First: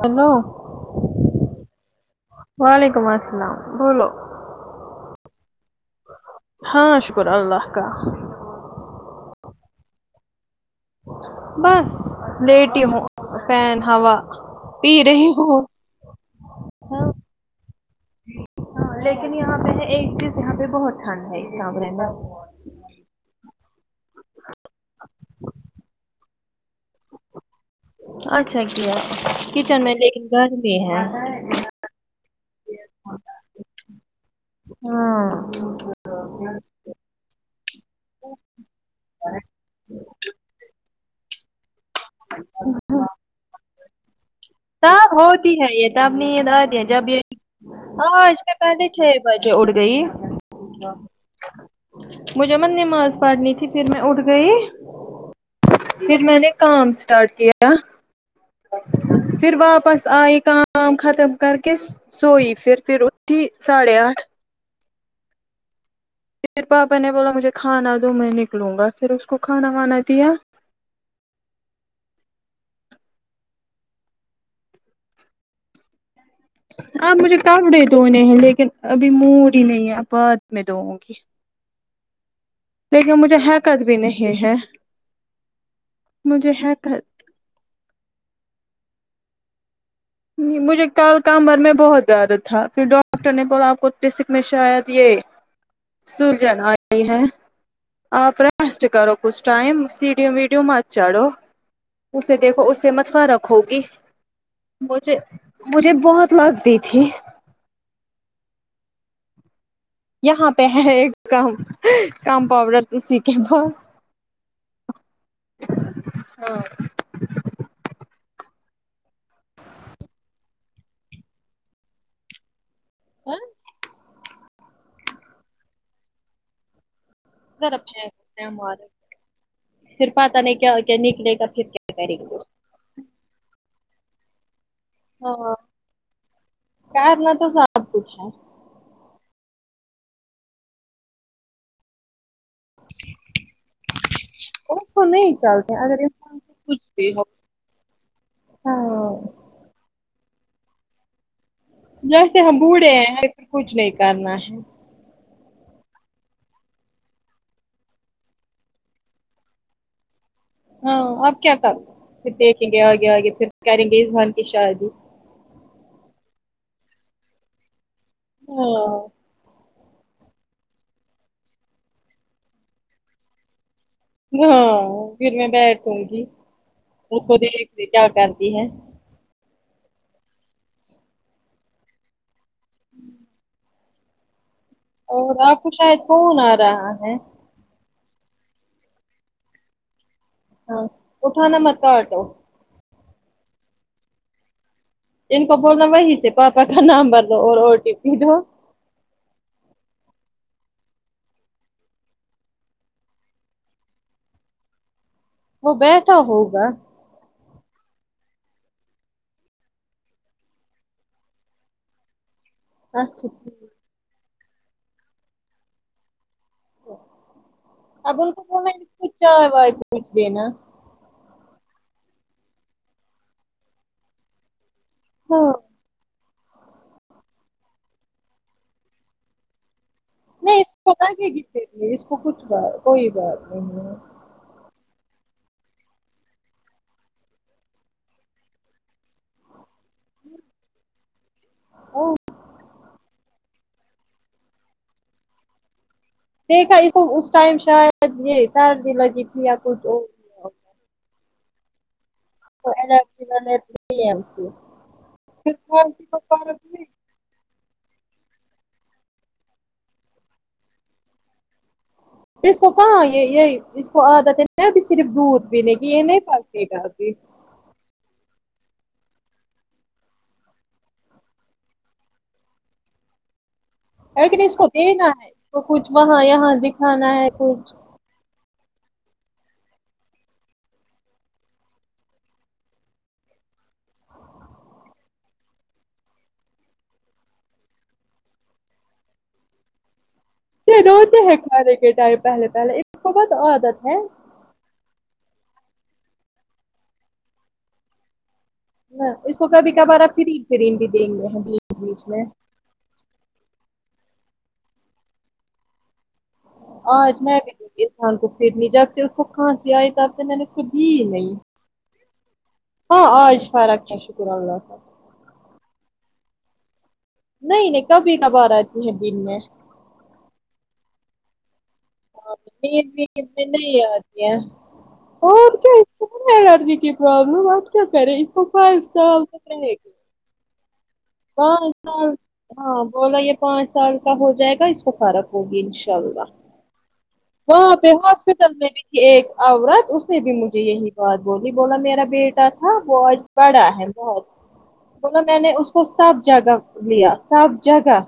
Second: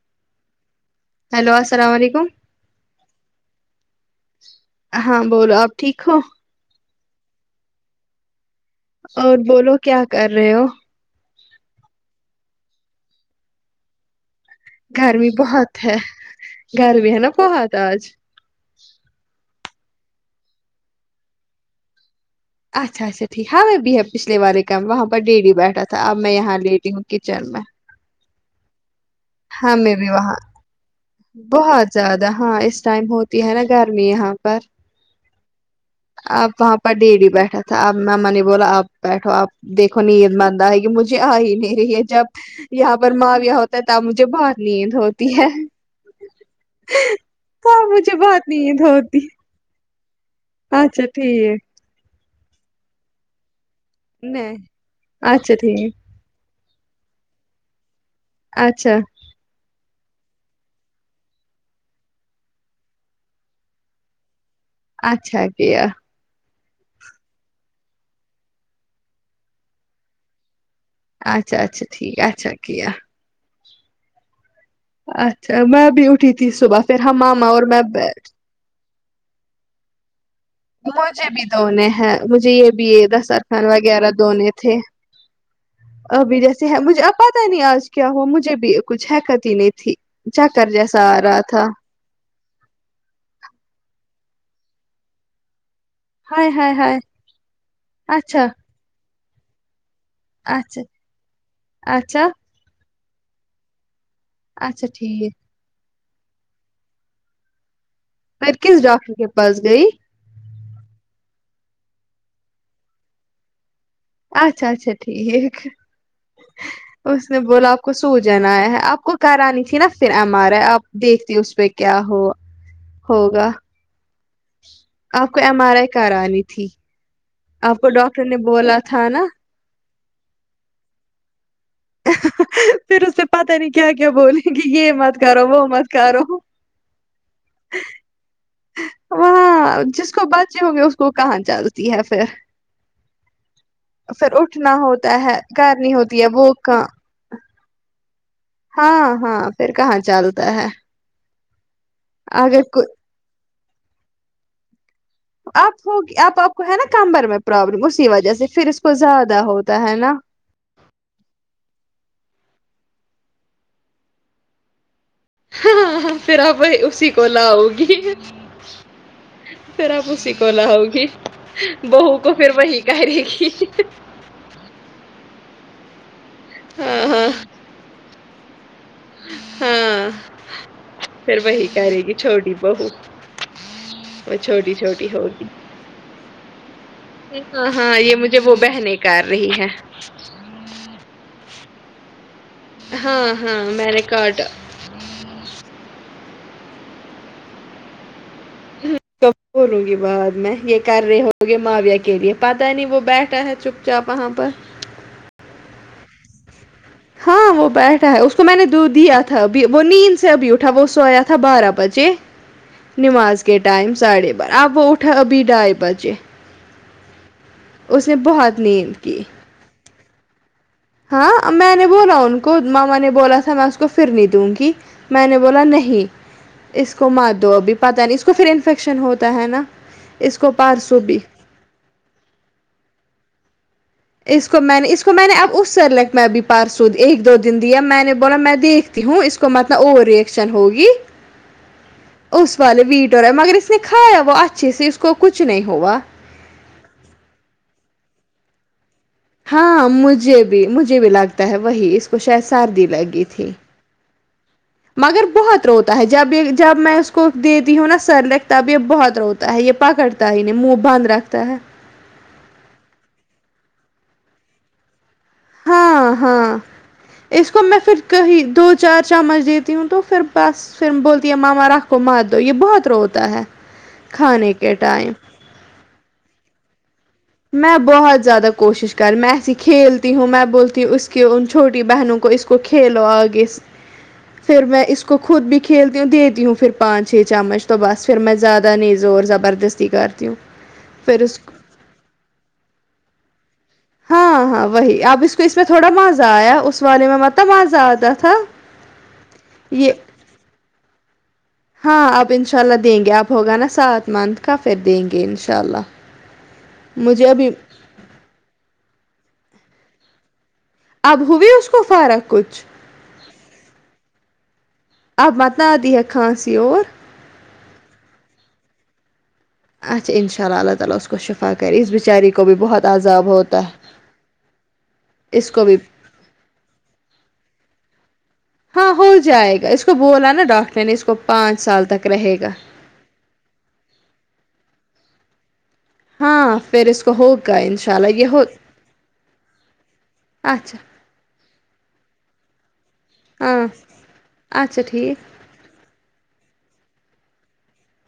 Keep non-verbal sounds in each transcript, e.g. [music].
hello hello السلام وعلیکم وعلیکم السلام بولو ہاں بولو آپ ٹھیک ہو ہاں شکر اللہ کا اور بولو کیا کر رہے ہو بس لیٹی ہوں فین ہوا پی گرمی رہی ہوں بہت ہے ہاں گرمی ہے ناں بہت آج ہاں لیکن یہاں پہ ایک چیز یہاں پہ بہت ٹھنڈ ہے یہاں پہ اندر اچھا اچھا ٹھیک ہاں میں بھی ہے پچھلے والے کام وہاں پر ڈے ڈی بیٹھا تھا اب میں یہاں لیٹی ہوں کچن میں اچھا کیا کچن ہمیں میں بھی لیکن وہاں گھر بھی ہے بہت زیادہ ہاں اس ٹائم ہوتی ہے نا گرمی یہاں پر ہاں آپ وہاں پر ڈےدی بیٹھاتھا آپ مما نے بولا آپ بیٹھو آپ دیکھو نا یے ماندہ کی مجھے آ ہی نہیں یہی ہے جب یہاں پر ماں ویا ہوتا ہے تب مجھے باہر تب ہوتی ہے یہ تب نیند اتی ہے جب یہ تب ہاں مجھے آج بہت بھی نیند پہلے چھ ہوتی بجے اڑ گئی اچھا ٹھیک مجھے منے نماز پڑنی تھی کی پھر میں اٹھ گئی نہیں اچھا ٹھیک پھر میں نے کام اسٹارٹ کیا اچھا پھر واپس آئی کام ختم کر کے سوئی پھر پھر اٹھی ساڑھے آٹھ اچھا کیا پھر پاپا نے بولا مجھے کھانا دو میں نکلوں گا پھر اس کو کھانا وانا دیا اچھا اچھا ٹھیک اچھا کیا اچھا میں بھی اٹھی تھی صبح پھر ہم اب مجھے ماما اور میں کپڑے دھونے ہیں لیکن ابھی موڈ ہی نہیں ہے اپات مجھے بھی دونے ہیں مجھے یہ بی اے لیکن مجھے دستر خان حیکت بھی وغیرہ نہیں دونے ہے تھے ابھی مجھے جیسے ہیں مجھے حیکت اب پتا نہیں آج کیا ہوا مجھے بھی کچھ حکت ہی نہیں تھی چکر مجھے جیسا کل آ رہا کمر تھا میں بہت درد تھا پھر ڈاکٹر نے بولا آپ کو ٹیسیک میں شاید یہ ہائے سوجن ہائے ہائے آئی ہے آپ اچھا رسٹ کرو کچھ ٹائم ویڈیو اچھا مات چاڑھو اچھا اسے دیکھو اس سے مت فرق ہوگی اچھا مجھے ٹھیک مجھے بہت لگتی تھی پر کس ڈاکٹر کے پاس گیی یہاں پے ہے ایک کم کم پاؤڈر اسی کے پاس اچھا اچھا ٹھیک اس نے بولا آپ کو سو جن ایا ہے آپ کو کرانی تھی نا پھر ایم ار ائی آپ دیکھتی اس پے کیا ہوا ہاں ہوگا آپ کو ایم آر آئی کرانی تھی ذرا آپ کو ڈاکٹر نے پھینکتے بولا ہمارے تھا نا پھر پتا نہیں کیا کیا نکلے گا پھر کیا کرے گے پھر اسے پتا نہیں کیا کیا بولیں گی یہ مت کرو ہاں وہ مت کرو کرنا تو سب کچھ ہے وہاں جس کو بچے ہوں گے اس کو کہاں چلتی ہے پھر پھر اٹھنا اس کو ہوتا نہیں ہے چلتے کرنی اگر ہوتی ہے انسان وہ کو کا کچھ بھی ہو ہاں ہاں پھر کہاں چلتا ہے لی کہہ ہم اگر کو بوڑھے ہیں پھر کچھ نہیں کرنا ہے آپ آپ آپ کو ہے نا کمر میں پرابلم اسی وجہ سے پھر اس کو زیادہ ہوتا ہے نا ہاں آپ کیا کر پھر دیکھے گے آگے آگے پھر کرے گے عثمان کی شادی پھر اب اسی کو لآؤ گی ہاں پھر اب اسی کو لاؤ گی بہو کو پھر وہی کرے گی ہاں پھر میں بیٹھوں گی ہاں اس ہاں کو دیکھ کے کیا کرتی ہے ہاں پھر وہی کرے گی چھوٹی بہو وہ چھوٹی چھوٹی اور ہوگی آپ کو شاید فون آ رہا ہے ہاں ہاں یہ مجھے وہ بہنے کار رہی ہے ہاں اٹھانا مت کاٹو ہاں ہاں میں نے کاٹا ان کو بولنا وہی سے پاپا کا نامبر دو اور او ٹی پی دو ؀میں تو بولنگی بعد میں یہ کر رہے ہوں گے ماویا کے لیے پتا نہیں وہ بیٹھا ہے چپ چاپ وہاں پر وہ بیٹھا ہوگا ہاں وہ بیٹھا ہے اس کو میں نے دودھ دیا تھا ابھی وہ نیند سے ابھی اٹھا وہ سویا تھا بارہ بجے اچھا نماز کے ٹھیک، ٹائم ساڑھے بارہ اہ وہ اٹھا ابھی ڈھائی بجے اس نے اب ان کو بہت بولنا نیند انکو کی چائے وائے پوچ دینا ہاں میں نے بولا ان کو مما نے بولا تھا میں اس کو پھر نہیں دوں گی میں نے ہاں بولا نہیں اس کو مات دو ابھی پتا نہیں اس کو پھر انفیکشن ہوتا ہے نا اس کو نہیں پارسو بھی لگے گی اس کو کچھ بات کوئی بات نہیں ہے اس کو میں نے اس کو میں نے اب اس سیریلک میں ابھی پارسو ایک دو دن دیا میں نے بولا میں دیکھ ہوں اس کو مطلب اور ریکشن ہوگی ہاں اس والے وٹر ہے مگر اس نے کھایا وہ اچھے سے اس کو کچھ نہیں ہوا دیکھا اس ٹائم شاید یہ سردی لگی تھی یا کچھ ہاں اور مجھے بھی مجھے بھی لگتا ہے وہی اس اس کو شاید تو سردی الرجی لگی تھی والے تھی مگر پھر بہت روتا ہے کھانسی کو جب بھی فرق جب نہیں میں اس کو دتی ہوں نا سیریلک تب یہ بہت روتا ہے یہ پکڑتا ہی نہیں منہ بند رکھتا ہے اس کو کہاں یہ یہ اس کو عادت ہے ن ابھی صرف دودھ پینے کی یہ ہاں نہیں پال ہاں گتی ابھی اس کو میں پھر کہیں دو چار چمچ دیتی ہوں تو پھر بس پھر بولتی ہے مما رکھ کو مت دو یہ بہت روتا ہے کھانے کے ٹائم وہ کچھ وہاں یہاں دکھانا ہے کچھ میں بہت زیادہ کوشش کر میں ایسی کھیلتی ہوں میں بولتی ہوں اس کے ان چھوٹی بہنوں کو اس کو کھیلو اگے [inaudible] پھر میں اس کو خود بھی کھیلتی ہوں دیتی ہوں پھر پانچ چھ چمچ تو بس پھر میں زیادہ نہیں زور زبردس کرتی ہو روتے ہیں کھانے کے ٹائم پہلے پہلے ایک بہت عادت ہے ہاں ہاں وہی اب اس کو اس میں تھوڑا مزہ آیا اس والے میں متب مزہ آتا تھا ہ اس کو کبھی یہ کبار اب فریم فریم بھی دیں گے ہم جی ہاں اب انشاء اللہ دیں گے اب ہوگا نا سات منتھ کا پھر دیں گے انشاء اللہ آج مجھے میں ابھی بھی دونگی عرفان کو پرنی جب سے اس کو کھانسی آئی تب سے میں نے جی اب نہیں ہوئی اس کو فرق کچھ ہاں آج فرق ہے شکر اللہ کا اب بتا دیا کھانسی اور نہیں نہیں کبھی کبار آتی ہیں دن میں اچھا انشاء اللہ اللہ تعالی کو شفا کرے اس بیچاری ہاں کو بھی بہت نیند ند عذاب میں ہوتا نہیں آتی ہے اور اس کو بھی کیا الرجی کی پرابلم آپ کیا کرے ہاں ہو جائے گا اس کو بولا نا ڈاکٹر نے اس کو پانچ [unintelligible] سال تو تک رہے گا ہاں بوول یہ پانچ سال کا ہو جائے گا اس کو فرق ہوگی انشاء اللہ ہا پھر اس کو ہوگ وہاں پہ ہاسپٹل میں بھی کہ ایک عورت اس نے بھی مجھے اچھا یہی بات بولی بولا میرا بیٹا تھا وہ آج ہاں پڑا ہے بہت اچھا ٹھیک ہو میں نے اس کو صاف جگہ لیا صاف جگہ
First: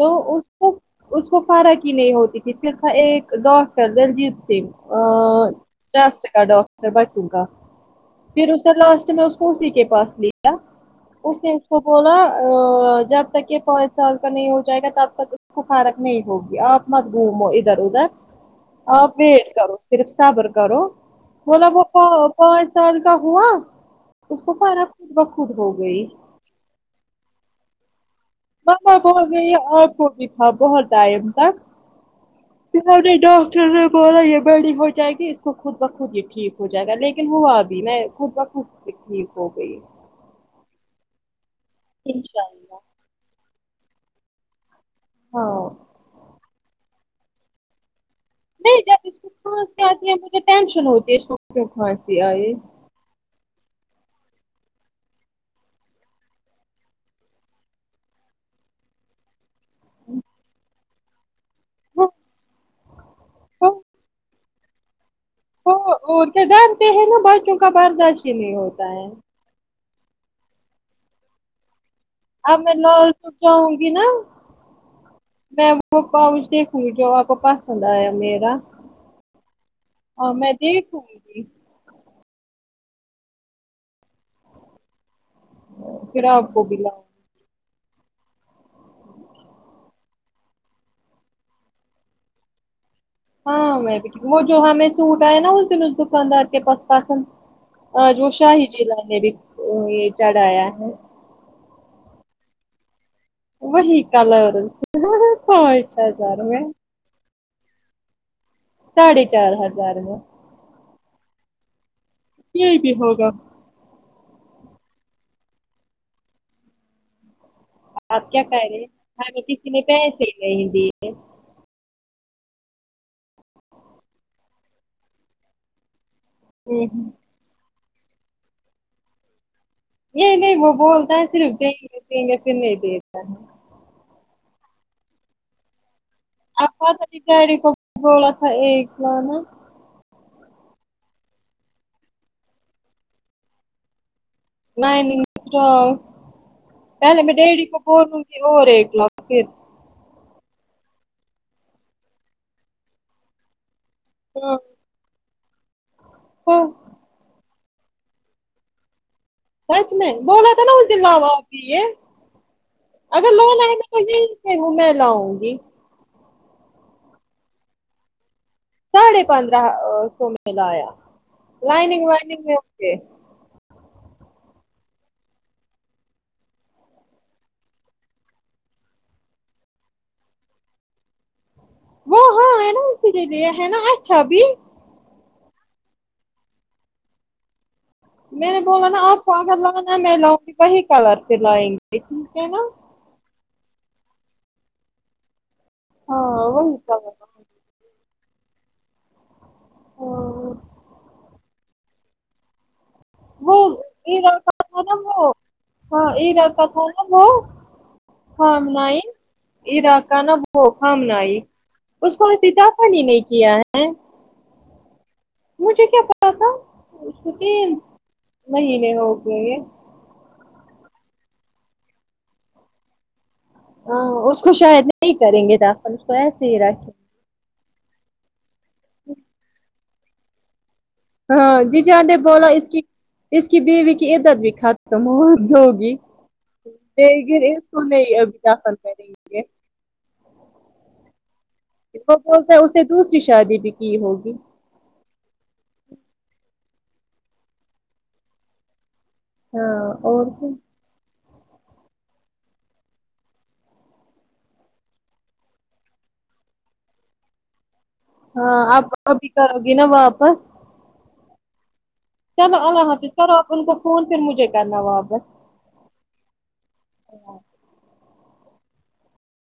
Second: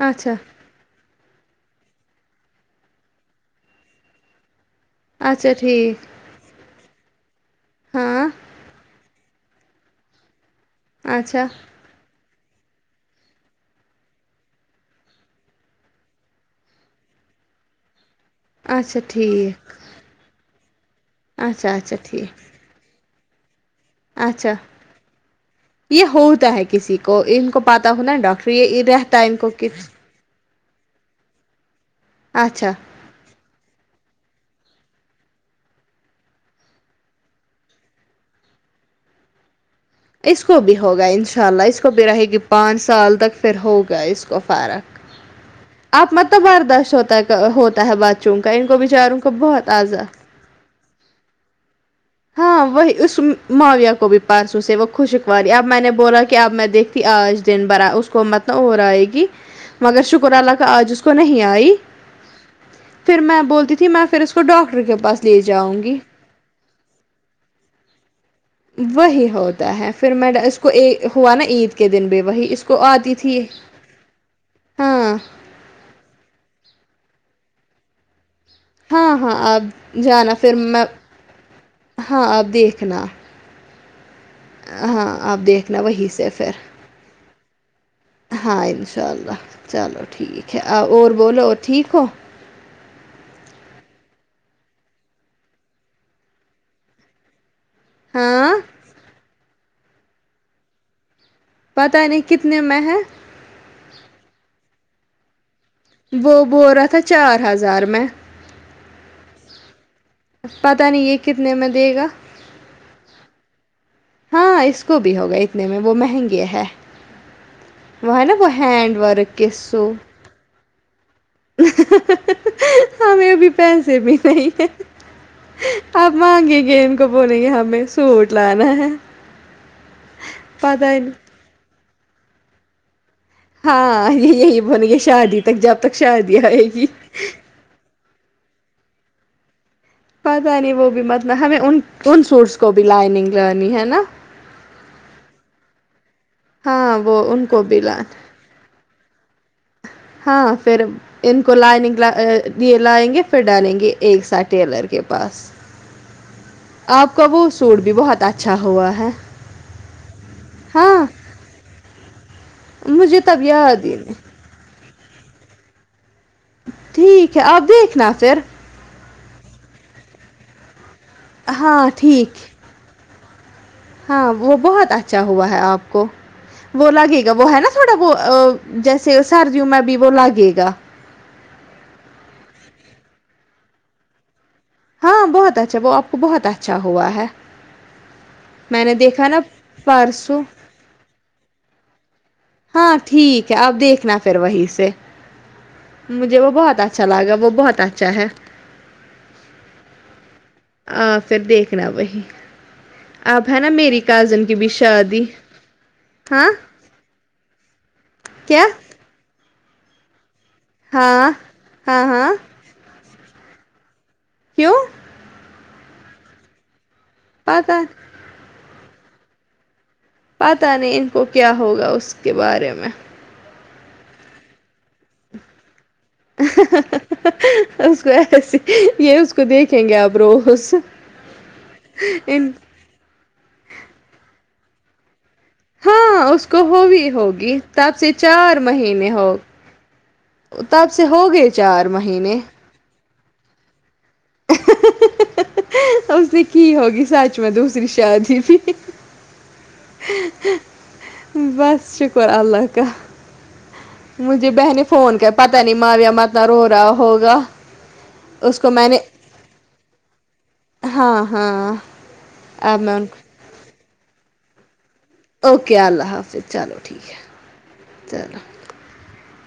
وہ اچھا وہ اس کو فرق کی نہیں ہوتی تھی پھر تھا ایک ڈاکٹر دلجیت سنگھ اچھا ٹھیک ہاں [unintelligible] اسی کے پاس لیا اس اچھا نے کو بولا جب تک یہ پانچ سال کا نہیں ہو جائے گا تب تک اس کو فارغ نہیں ہوگی اپ مت گوم ادھر ادھر اچھا ا بیٹ ٹھیک کرو صرف صبر کرو اچھا مطلب وہ اچھا ٹھیک پانچ سال کا ہوا اس کو اچھا پاراک خود بخود ہو یہ گئی ہوتا ہے کسی کو ان کو پاتا ہونا ڈاکٹر یہ [unintelligible] تو نے رہتا ہے ان کو کہ اچھا بولایہ بڑی ہو جائے گی اس کو خود بخود یہ ٹھیک ہو جائے گا یقین ہوا بھی میں خود بخود یہ ٹھیک ہو گئی اس کو بھی ہوگا ان شاء اللہ اس کو بھی رہے گی انشاءاللہ پانچ سال تک پھر ہوگا اس کو فارق ہاں آپ متلب بارداشت ہوتا ہے ہوتا ہے بات چونکا ان کو بچاروں کا بہت آضا ٹنشن ہوتی [unintelligible] ہاں وہ اس معاویا کو بھی پرارسو سے وہ خوشکواری اب میں نے بولا کہ اب میں دیکھتی آج دن بھرا اس کو مطب نہ اور آئے گی مگر شکر اللہ کا آج اس کو نہیں آئی پھر میں بولتی تھی میں پھر اس تو ڈاکٹر کے پاس لے جاؤں گی ڈانتے ہیں نا بچوں کا پارداشت وہی ہوتا ہے پھر میں اس کو اک ہوا نا عید کے دن بھی وہی اب اس میں کو لال آتی چوک تھی جاؤں گی نا ہاں میں وہ پاؤچ دیکھوں گی جو آپ کو پسند آیا میرا ہاں ہاں آپ جانا اور پھر میں دیکھوں گی ہاں آپ دیکھنا ہاں آپ دیکھنا وہیں سے پھر آپ کو بھی لاؤں ہاں انشاء اللہ چلو ٹھیک ہے اور بولو ٹھیک ہو ہاں میں بھی وہ جو ہمیں سوٹ آئے نا اس دن اس دکاندار کے پاس پسند جو ہاں شاہی ضلع نے بھی یہ چڑھایا ہے پتہ نہیں کتنے میں ہے وہی کلر ہاں ہاں وہ بول را تھا چار ہزار میں ساڑھے چار ہزار میں پتاہ نہیں یہ کتنے میں دے گا یہ بھی ہوگا ہاں اس کو بھی ہوگا اتنے میں وہ مہنگے ہے وہ ہے آپ نا کیا وہ کہہ رہے ہیں ہینڈ ورک ہمیں کے کسی نے سو پسے ہی نہیں دیے ہمیں بھی پیسے بھی نہیں ہے آپ مانگے گئے ان کو بوولیں گے ہمیں سوٹ لانا ہے نہیں نہیں وہ پتہ ہی بولتا ہے نہیں صرف دیں گے دیں گے پھر نہیں دیتا ہے ہاں یہ یہی بولی گے شادی تک جب تک شادی آئے گی ہولا تھا ایک لا نا پتاہ نہیں وہ بھی مطلب ہمیں ان ان سوٹس کو بھی لائننگ لگانی ہے نا لیننگ ہاں پہلے وہ میں ان ڈیڈی کو بھی لان بولوں تھی اور ایک لاکھ پھر ہاں پھر ان کو لیننگ لیےگے پھر ڈالیں گے ایک سا ٹیلر کے پاس ہاں آپ کا وہ سوٹ بھی بہت اچھا ہوا ہے سچ میں بولا تھا نا اس دن ہاں لاو اب بھی یہ مجھے اگر تب لو یاد ہی نہیں نہی وہ میں لاؤں گی ٹھیک ہے آپ دیکھنا پھر ساڑھے پندرہ سو میں لایا ہاں لائنگ ٹھیک وائنگ میں ہوے ہاں وہ بہت اچھا ہوا ہے آپ کو وہ لگے گا وہ ہے نا تھوڑا وہ جیسے سردیوں میں بھی وہ لگے گا وہ ہاں ہے نا اسی لیے ہے نہ اچھا بھی ہاں بہت اچھا وہ آپ کو بہت اچھا ہوا ہے میں نے بولا نا آپ کو اگر لانا ہے میں لاؤں گی وہی کلر سے لائیں گی ٹھیک ہے نا ہاں ٹھیک ہے اب دیکھنا پھر وہیں سے مجھے ہاں وہ وہی بہت اچھا کلر لگا وہ بہت اچھا ہے ہاں آ پھر دیکھنا وہی اب وہ ہے نا میری ایرا کازن کی کا بھی تھا نا شادی ہاں او ہو کیا ہاں ہاں ہاں [unintelligible] پانی لیکے آے کیوں مجھے کیا پتا تھا اس کے تین پتہ مہینے ہو گئے پتہ نہیں ان کو کیا ہوگا اس کے بارے میں ہاں اس کو شاید نہیں کریں گے دا اس کو ایسے یہ اس کو دیکھیں گے آپ روز ہاں جی جان نے بولا ان اس کی اس کی بیوی کی عدت بھی خت ہاں اس کو ہوی بھی لیکن ہوگی اس کو تب سے نہیں ابھی چار داخل کریں مہینے ہو گے تپ سے ہوگے کو بولتا ہے اس نے دوسری شادی بھی کی ہوگی اس نے کی ہوگی سچ میں دوسری شادی بھی ہاں اور کچھ بس شکر اللہ کا مجھے بہن نے فون کیا پتا نہیں ماریہ عماد اتنا رو رہا ہوگا ہاں اس کو آپ میں نے آب کرو گی نہ واپس ہاں ہاں چلو اب اللہ میں ان حافظ کو کرو آپ ان کو فون پر مجھے کرنا واپس اوکے اللہ حافظ چلو ٹھیک ہے چلو